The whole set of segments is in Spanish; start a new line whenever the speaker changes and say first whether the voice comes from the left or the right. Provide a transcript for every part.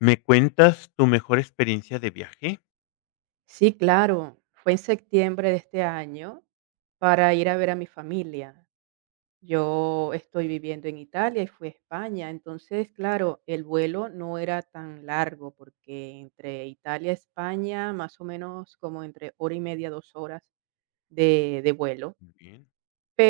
left: ¿Me cuentas tu mejor experiencia de viaje?
right: Sí, claro, fue en septiembre de este año para ir a ver a mi familia. Yo estoy viviendo en Italia y fui a España, entonces, claro, el vuelo no era tan largo porque entre Italia y España, más o menos como entre hora y media, 2 horas de vuelo.
left: Muy bien.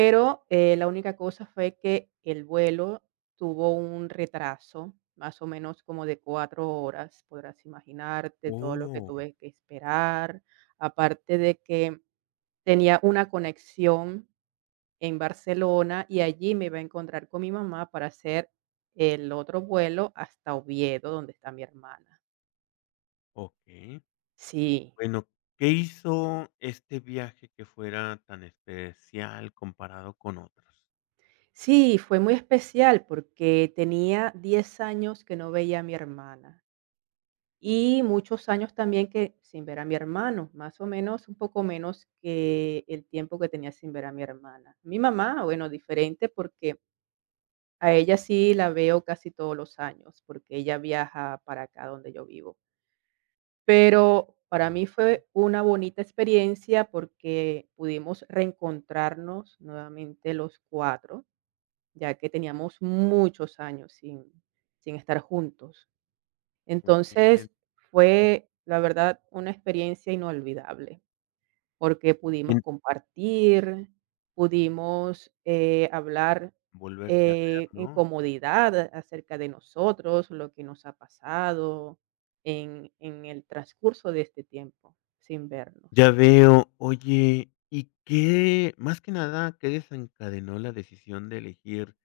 left: Ujú.
right: la única cosa fue que el vuelo tuvo un retraso, más o menos como de 4 horas, podrás imaginarte todo lo que
left: Oh,
right: tuve que esperar, aparte de que tenía una conexión en Barcelona y allí me iba a encontrar con mi mamá para hacer el otro vuelo hasta Oviedo, donde está mi hermana.
left: okey.
right: Sí,
left: Bueno, ¿qué hizo este viaje que fuera tan especial comparado con otros?
right: sí, fue muy especial porque tenía 10 años que no veía a mi hermana. Y muchos años también que sin ver a mi hermano, más o menos un poco menos que el tiempo que tenía sin ver a mi hermana. Mi mamá, bueno, diferente porque a ella sí la veo casi todos los años, porque ella viaja para acá donde yo vivo. Pero para
left: Muy,
right: mí fue una bonita experiencia porque pudimos reencontrarnos nuevamente los cuatro, ya que teníamos muchos años sin estar juntos.
left: muy bien.
right: Entonces, fue, la verdad, una experiencia inolvidable, porque pudimos
left: Bien,
right: compartir, pudimos, hablar,
left: volverse a ver,
right: en
left: ¿no?
right: comodidad acerca de nosotros, lo que nos ha pasado en el transcurso de este tiempo sin vernos.
left: Ya veo. Oye, ¿y qué? Más que nada, ¿qué desencadenó la decisión de elegir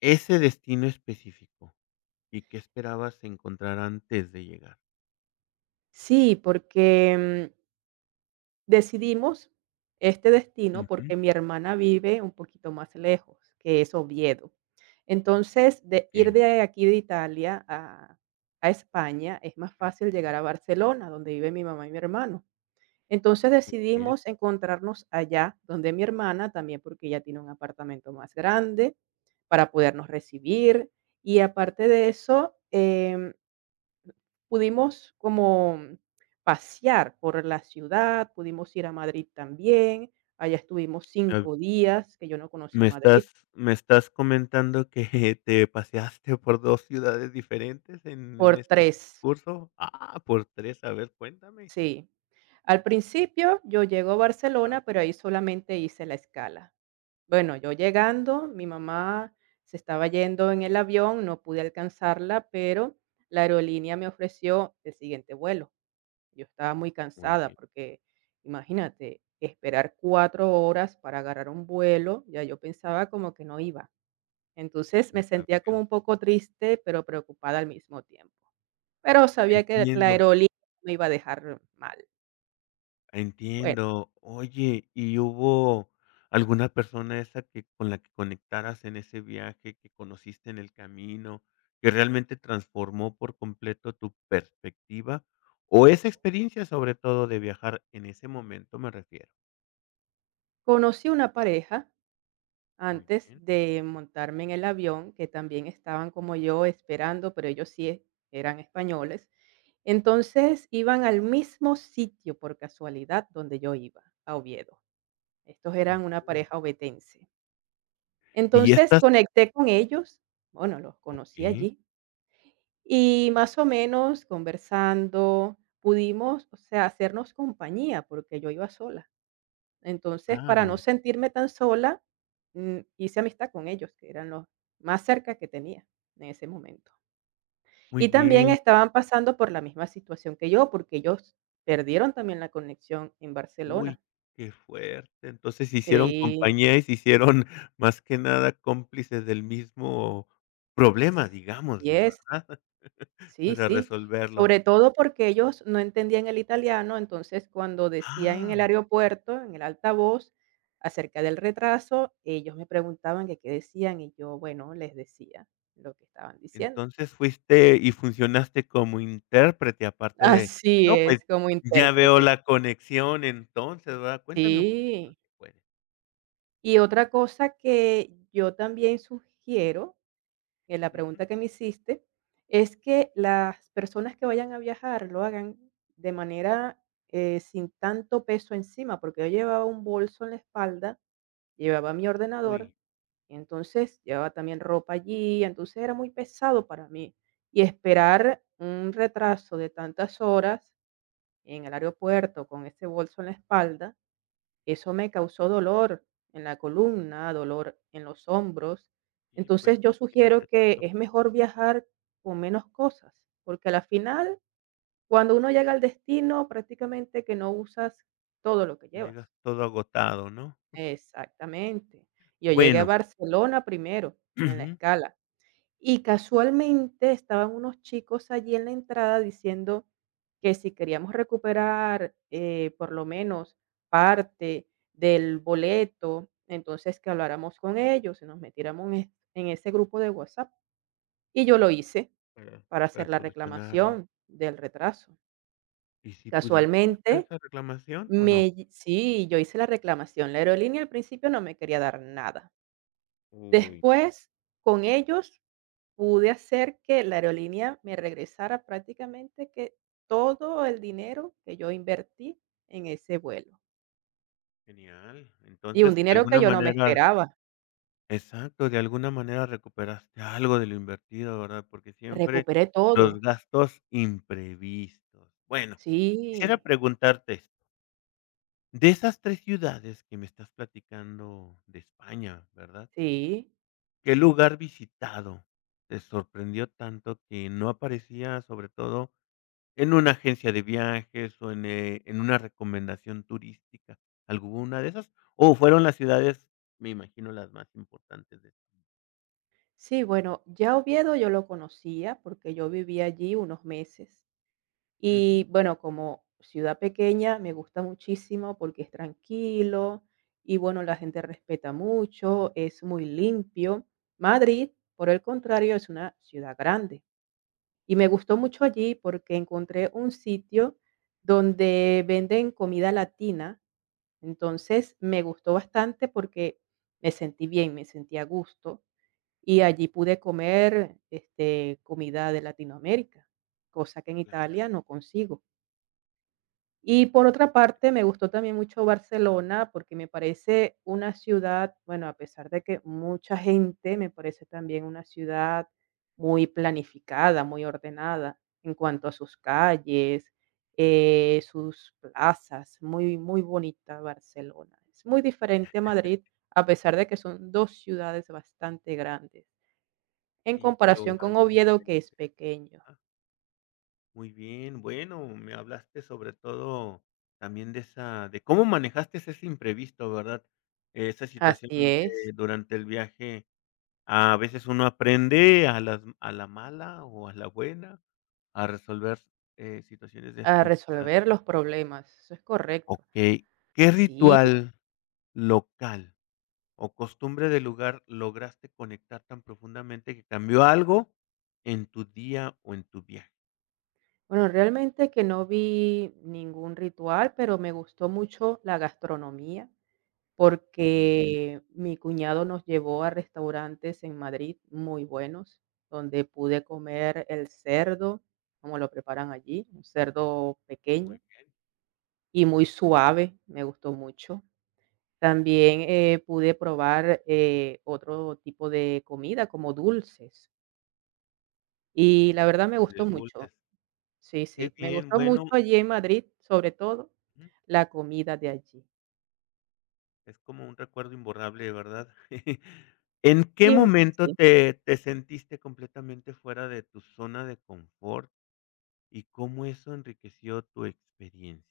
left: ese destino específico? ¿Y qué esperabas encontrar antes de llegar?
right: Sí, porque, decidimos este destino
left: Ujú.
right: porque mi hermana vive un poquito más lejos, que es Oviedo. Entonces, de ir
left: Okey.
right: de aquí de Italia a España es más fácil llegar a Barcelona, donde vive mi mamá y mi hermano. Entonces,
left: Muy bien.
right: decidimos encontrarnos allá donde mi hermana, también porque ella tiene un apartamento más grande para podernos recibir. Y aparte de eso, pudimos como pasear por la ciudad, pudimos ir a Madrid también, allá estuvimos
left: Ah,
right: 5 días, que yo no conocía
left: me estás
right: Madrid,
left: me estás comentando que te paseaste por 2 ciudades diferentes en
right: por
left: este
right: tres
left: transcurso. Ah, por tres, a ver, cuéntame.
right: sí. Al principio yo llego a
left: Ajá,
right: Barcelona, pero ahí solamente hice la escala. Bueno, yo llegando, mi mamá se estaba yendo en el avión, no pude alcanzarla, pero la aerolínea me ofreció el siguiente vuelo. Yo estaba muy
left: muy
right: cansada
left: bien,
right: porque, imagínate, esperar 4 horas para agarrar un vuelo, ya yo pensaba como que no iba. Entonces, me
left: ya
right: sentía como
left: veo.
right: un poco triste, pero preocupada al mismo tiempo. Pero sabía que la
left: Entiendo,
right: aerolínea me iba a dejar mal. Bueno,
left: entiendo. Oye, ¿y hubo alguna persona esa que con la que conectaras en ese viaje, que conociste en el camino, que realmente transformó por completo tu perspectiva? O esa experiencia, sobre todo, de viajar en ese momento, me refiero.
right: conocí una pareja
left: Muy
right: antes
left: bien.
right: de montarme en el avión, que también estaban como yo esperando, pero ellos sí eran españoles. Entonces, iban al mismo sitio por casualidad donde yo iba, a Oviedo. Estos
left: Muy
right: eran una
left: bien.
right: pareja ovetense.
left: Y
right: Entonces
left: estas
right: conecté con ellos, bueno, los conocí
left: okey,
right: allí y más o menos conversando pudimos, o sea, hacernos compañía porque yo iba sola. Entonces, para no
left: claro,
right: sentirme tan sola, hice amistad con ellos, que eran los más cerca que tenía en ese momento.
left: muy
right: Y también
left: bien.
right: estaban pasando por la misma situación que yo, porque ellos perdieron también la conexión en Barcelona.
left: Uy, qué fuerte. Entonces, se hicieron
right: Sí,
left: compañía y se hicieron, más que nada, cómplices del mismo problema,
right: así
left: digámosle,
right: es.
left: ¿verdad?
right: Sí,
left: Para
right: sí.
left: resolverlo.
right: Sobre todo porque ellos no entendían el italiano, entonces, cuando decían en el
left: Ah,
right: aeropuerto, en el altavoz, acerca del retraso, ellos me preguntaban que qué decían y yo, bueno, les decía lo que estaban diciendo.
left: entonces fuiste y funcionaste como intérprete, aparte de
right: Así
left: no,
right: es,
left: pues,
right: como
left: ya veo
right: intérprete.
left: la conexión entonces, ¿verdad? Cuéntame un poquito,
right: Sí.
left: si puedes.
right: Y otra cosa que yo también sugiero que la
left: Ujú.
right: pregunta que me hiciste, es que las personas que vayan a viajar lo hagan de manera, sin tanto peso encima, porque yo llevaba un bolso en la espalda, llevaba mi ordenador,
left: Uy,
right: y entonces llevaba también ropa allí, entonces era muy pesado para mí. Y esperar un retraso de tantas horas en el aeropuerto con ese bolso en la espalda, eso me causó dolor en la columna, dolor en los hombros.
left: sí, pues,
right: Entonces, yo sugiero
left: imagínate
right: que
left: tanto,
right: es mejor viajar con menos cosas, porque a la final, cuando uno llega al destino, prácticamente que no usas todo lo que
left: que llegas
right: llevas.
left: todo agotado, ¿no?
right: Exactamente. Yo llegué a
left: Bueno,
right: Barcelona primero en la
left: ujú.
right: escala. Y casualmente estaban unos chicos allí en la entrada diciendo que si queríamos recuperar, por lo menos parte del boleto, entonces que habláramos con ellos y nos metiéramos en en ese grupo de WhatsApp. Y yo lo hice
left: Para
right: para
left: para
right: hacer la
left: solucionarlo.
right: reclamación del retraso.
left: ¿Y si pudiste hacer
right: Casualmente,
left: esa reclamación o no?
right: sí, yo hice la reclamación. La aerolínea al principio no me quería dar nada.
left: Uy.
right: Después, con ellos pude hacer que la aerolínea me regresara prácticamente que todo el dinero que yo invertí en ese vuelo,
left: Genial.
right: y un
left: Entonces, de
right: dinero que
left: alguna
right: yo no me
left: manera
right: esperaba.
left: exacto, de alguna manera recuperaste algo de lo invertido, ¿verdad? Porque siempre
right: Recuperé todo.
left: los gastos imprevistos. Bueno, quisiera
right: Sí,
left: preguntarte esto, de esas 3 ciudades que me estás platicando de España, ¿verdad?
right: sí.
left: ¿Qué lugar visitado te sorprendió tanto que no aparecía, sobre todo en una agencia de viajes o en una recomendación turística, ¿alguna de esas? ¿O fueron las ciudades, me imagino, las más importantes de
right: Sí, bueno, ya Oviedo yo lo conocía porque yo viví allí unos meses.
left: Ujú?
right: Y bueno, como ciudad pequeña me gusta muchísimo porque es tranquilo y bueno, la gente respeta mucho, es muy limpio. Madrid, por el contrario, es una ciudad grande. Y me gustó mucho allí porque encontré un sitio donde venden comida latina. Entonces me gustó bastante porque me sentí bien, me sentí a gusto y allí pude comer este, comida de Latinoamérica, cosa que en Italia no consigo. Y por otra parte, me gustó también mucho Barcelona, porque me parece una ciudad, bueno, a pesar de que mucha gente, me parece también una ciudad muy planificada, muy ordenada en cuanto a sus calles, sus plazas, muy, muy bonita Barcelona. Es muy diferente a Madrid, a pesar de que son dos ciudades bastante grandes, en
left: Sí, ¿pero
right: comparación con
left: algo
right: Oviedo, que es
left: diferente?
right: pequeño.
left: Ah, muy bien, bueno, me hablaste sobre todo también de esa de cómo manejaste ese imprevisto, ¿verdad? Esa situación
right: Así es,
left: que durante el viaje a veces uno aprende a la mala o a la buena a resolver, situaciones de
right: a resolver los problemas, eso es correcto.
left: okey, ¿qué
right: Sí,
left: ritual local o costumbre del lugar lograste conectar tan profundamente que cambió algo en tu día o en tu viaje?
right: bueno, realmente que no vi ningún ritual, pero me gustó mucho la gastronomía
left: La comida,
right: porque mi cuñado nos llevó a restaurantes en Madrid muy buenos, donde pude comer el cerdo, como lo preparan allí, un cerdo pequeño
left: muy bien,
right: y muy suave, me gustó mucho. También pude probar otro tipo de comida como dulces y la verdad me
left: lo de
right: gustó mucho.
left: dulces.
right: Sí,
left: Qué
right: sí, me
left: bien,
right: gustó
left: bueno,
right: mucho
left: y
right: allí en Madrid, sobre todo
left: ujú,
right: la comida de allí.
left: es como un recuerdo imborrable, ¿verdad? ¿En qué
right: Y
left: momento
right: sí,
left: te sentiste completamente fuera de tu zona de confort y cómo eso enriqueció tu experiencia?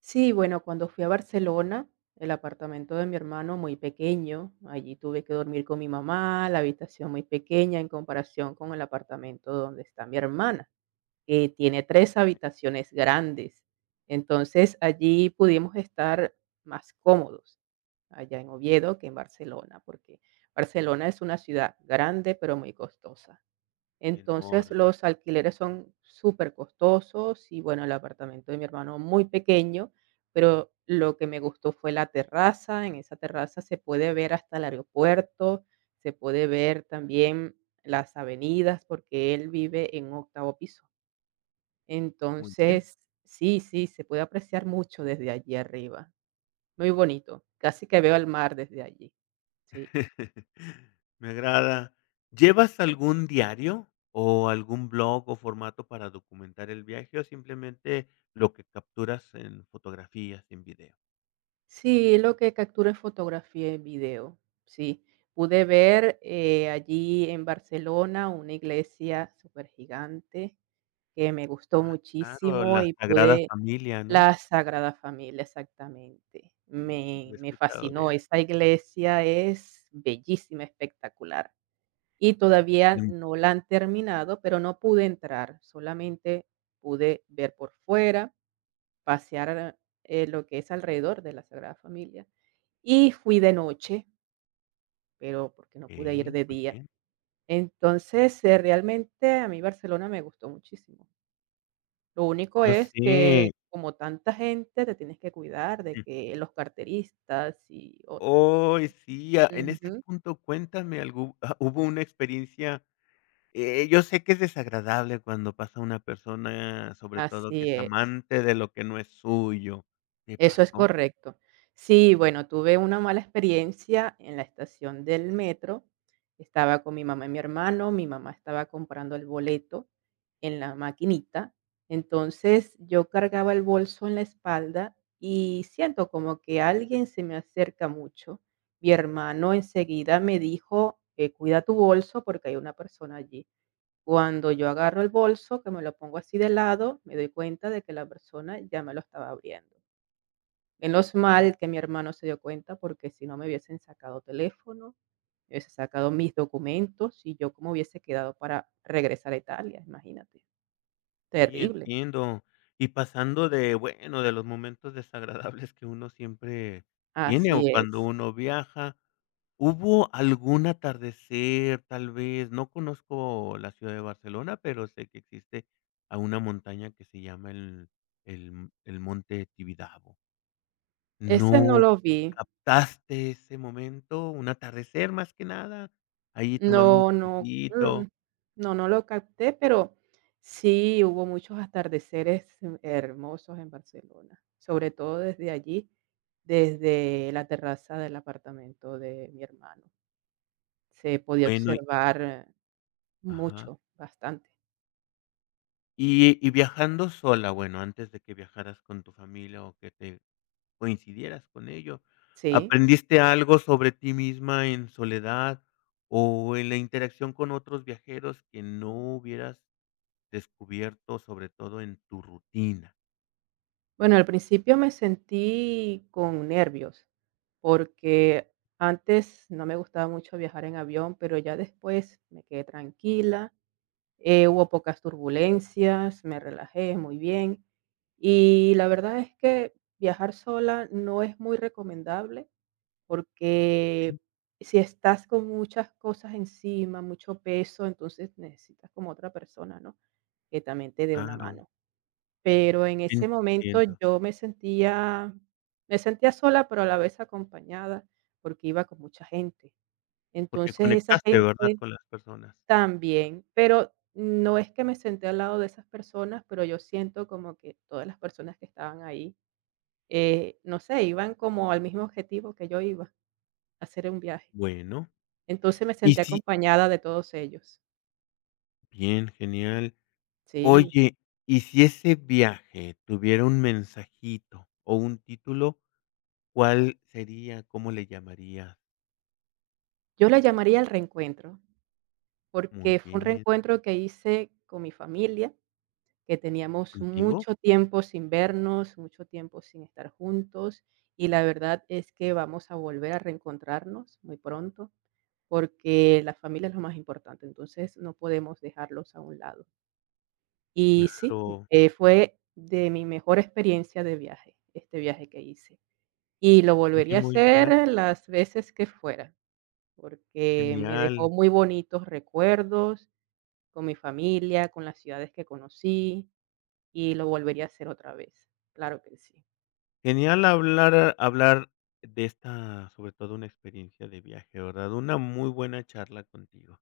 right: sí, bueno, cuando fui a Barcelona, el apartamento de mi hermano muy pequeño, allí tuve que dormir con mi mamá, la habitación muy pequeña en comparación con el apartamento donde está mi hermana, que tiene 3 habitaciones grandes. Entonces, allí pudimos estar más cómodos, allá en Oviedo que en Barcelona, porque Barcelona es una ciudad grande, pero muy costosa. Entonces,
left: Enorme,
right: los alquileres son supercostosos y, bueno, el apartamento de mi hermano muy pequeño, pero lo que me gustó fue la terraza. En esa terraza se puede ver hasta el aeropuerto, se puede ver también las avenidas, porque él vive en octavo piso.
left: muy bien.
right: Entonces, sí, sí, se puede apreciar mucho desde allí arriba. Muy bonito. Casi que veo el mar desde allí. Sí.
left: Me agrada. ¿Llevas algún diario o algún blog o formato para documentar el viaje o simplemente lo que capturas en fotografías, en video?
right: Sí, lo que capturé fotografía y video, sí. Pude ver, allí en Barcelona una iglesia súper gigante que me gustó
left: Ah, claro,
right: muchísimo
left: la
right: y
left: Sagrada
right: pude
left: Familia, ¿no?
right: la Sagrada Familia, exactamente.
left: Sí, yo
right: Me
left: he
right: me
left: escuchado de
right: fascinó,
left: eso.
right: esa iglesia es bellísima, espectacular. Y todavía
left: Mm,
right: no la han terminado, pero no pude entrar, solamente pude ver por fuera, pasear, lo que es alrededor de la Sagrada Familia y fui de noche, pero porque no pude ir
left: bien,
right: de
left: muy
right: día.
left: bien.
right: Entonces, realmente a mí Barcelona me gustó muchísimo. Lo único
left: Yo
right: es que,
left: sé.
right: como tanta gente, te tienes que cuidar de que los carteristas y otros.
left: Hoy sí, ah, en ese
right: Ujú,
left: punto cuéntame algún ¿hubo una experiencia yo sé que es desagradable cuando pasa una persona, sobre todo que
right: así
left: es
right: es.
left: amante de lo que no es suyo? ¿Te
right: Eso es
left: pasó?
right: correcto. Sí, bueno, tuve una mala experiencia en la estación del metro. Estaba con mi mamá y mi hermano, mi mamá estaba comprando el boleto en la maquinita. Entonces, yo cargaba el bolso en la espalda y siento como que alguien se me acerca mucho. Mi hermano enseguida me dijo: cuida tu bolso porque hay una persona allí". Cuando yo agarro el bolso, que me lo pongo así de lado, me doy cuenta de que la persona ya me lo estaba abriendo. Menos
left: Oh,
right: mal que mi hermano se dio cuenta, porque si no me hubiesen sacado teléfono, me hubiese sacado mis documentos y yo cómo hubiese quedado para regresar a Italia, imagínate,
left: sí,
right: terrible.
left: entiendo. Y pasando de, bueno, de los momentos desagradables que uno siempre tiene
right: Así
left: o cuando
right: es.
left: uno viaja, ¿hubo algún atardecer, tal vez? No conozco la ciudad de Barcelona, pero sé que existe a una montaña que se llama el monte Tibidabo.
right: Ese no
left: No
right: lo vi.
left: captaste ese momento, un atardecer, más que nada, ahí tomando un
right: No, no,
left: cafecito,
right: no, no lo capté, pero sí hubo muchos atardeceres hermosos en Barcelona, sobre todo desde allí, desde la terraza del apartamento de mi hermano. Se podía
left: bueno, y
right: observar
left: ajá.
right: mucho, bastante.
left: y viajando sola, bueno, antes de que viajaras con tu familia o que te coincidieras con ello,
right: Sí.
left: ¿aprendiste algo sobre ti misma en soledad o en la interacción con otros viajeros que no hubieras descubierto, sobre todo en tu rutina?
right: Bueno, al principio me sentí con nervios,
left: Muy
right: porque antes no me gustaba mucho viajar en avión, pero ya después me quedé tranquila, hubo pocas turbulencias, me relajé muy bien. Y la verdad es que viajar sola no es muy recomendable
left: bien,
right: porque si estás con muchas cosas encima, mucho peso, entonces necesitas como otra persona, ¿no? Que también te dé una
left: claro,
right: mano. Pero en ese momento
left: entiendo,
right: yo me sentía sola, pero a la vez acompañada, porque iba con mucha gente.
left: porque
right: Entonces, esa
left: conectaste, ¿verdad?,
right: gente
left: con las personas.
right: también, pero no es que me senté al lado de esas personas, pero yo siento como que todas las personas que estaban ahí, no sé, iban como al mismo objetivo que yo iba, a hacer un viaje.
left: Bueno,
right: Entonces, me
left: y
right: senté
left: si
right: acompañada de todos ellos.
left: bien, genial.
right: Sí,
left: Oye, y si ese viaje tuviera un mensajito o un título, ¿cuál sería? ¿Cómo le llamarías?
right: yo la llamaría el reencuentro,
left: Muy
right: porque fue un
left: bien,
right: reencuentro que hice con mi familia que teníamos
left: ¿contigo?
right: mucho tiempo sin vernos, mucho tiempo sin estar juntos y la verdad es que vamos a volver a reencontrarnos muy pronto porque la familia es lo más importante, entonces no podemos dejarlos a un lado. Y sí,
left: Claro.
right: fue de mi mejor experiencia de viaje, este viaje que hice. Y lo
left: Oye,
right: volvería a
left: muy buena,
right: hacer las veces que fuera, porque me
left: genial.
right: dejó muy bonitos recuerdos con mi familia, con las ciudades que conocí, y lo volvería a hacer otra vez. Claro que sí.
left: Genial hablar de esta, sobre todo una experiencia de viaje, ¿verdad? Una muy buena charla contigo.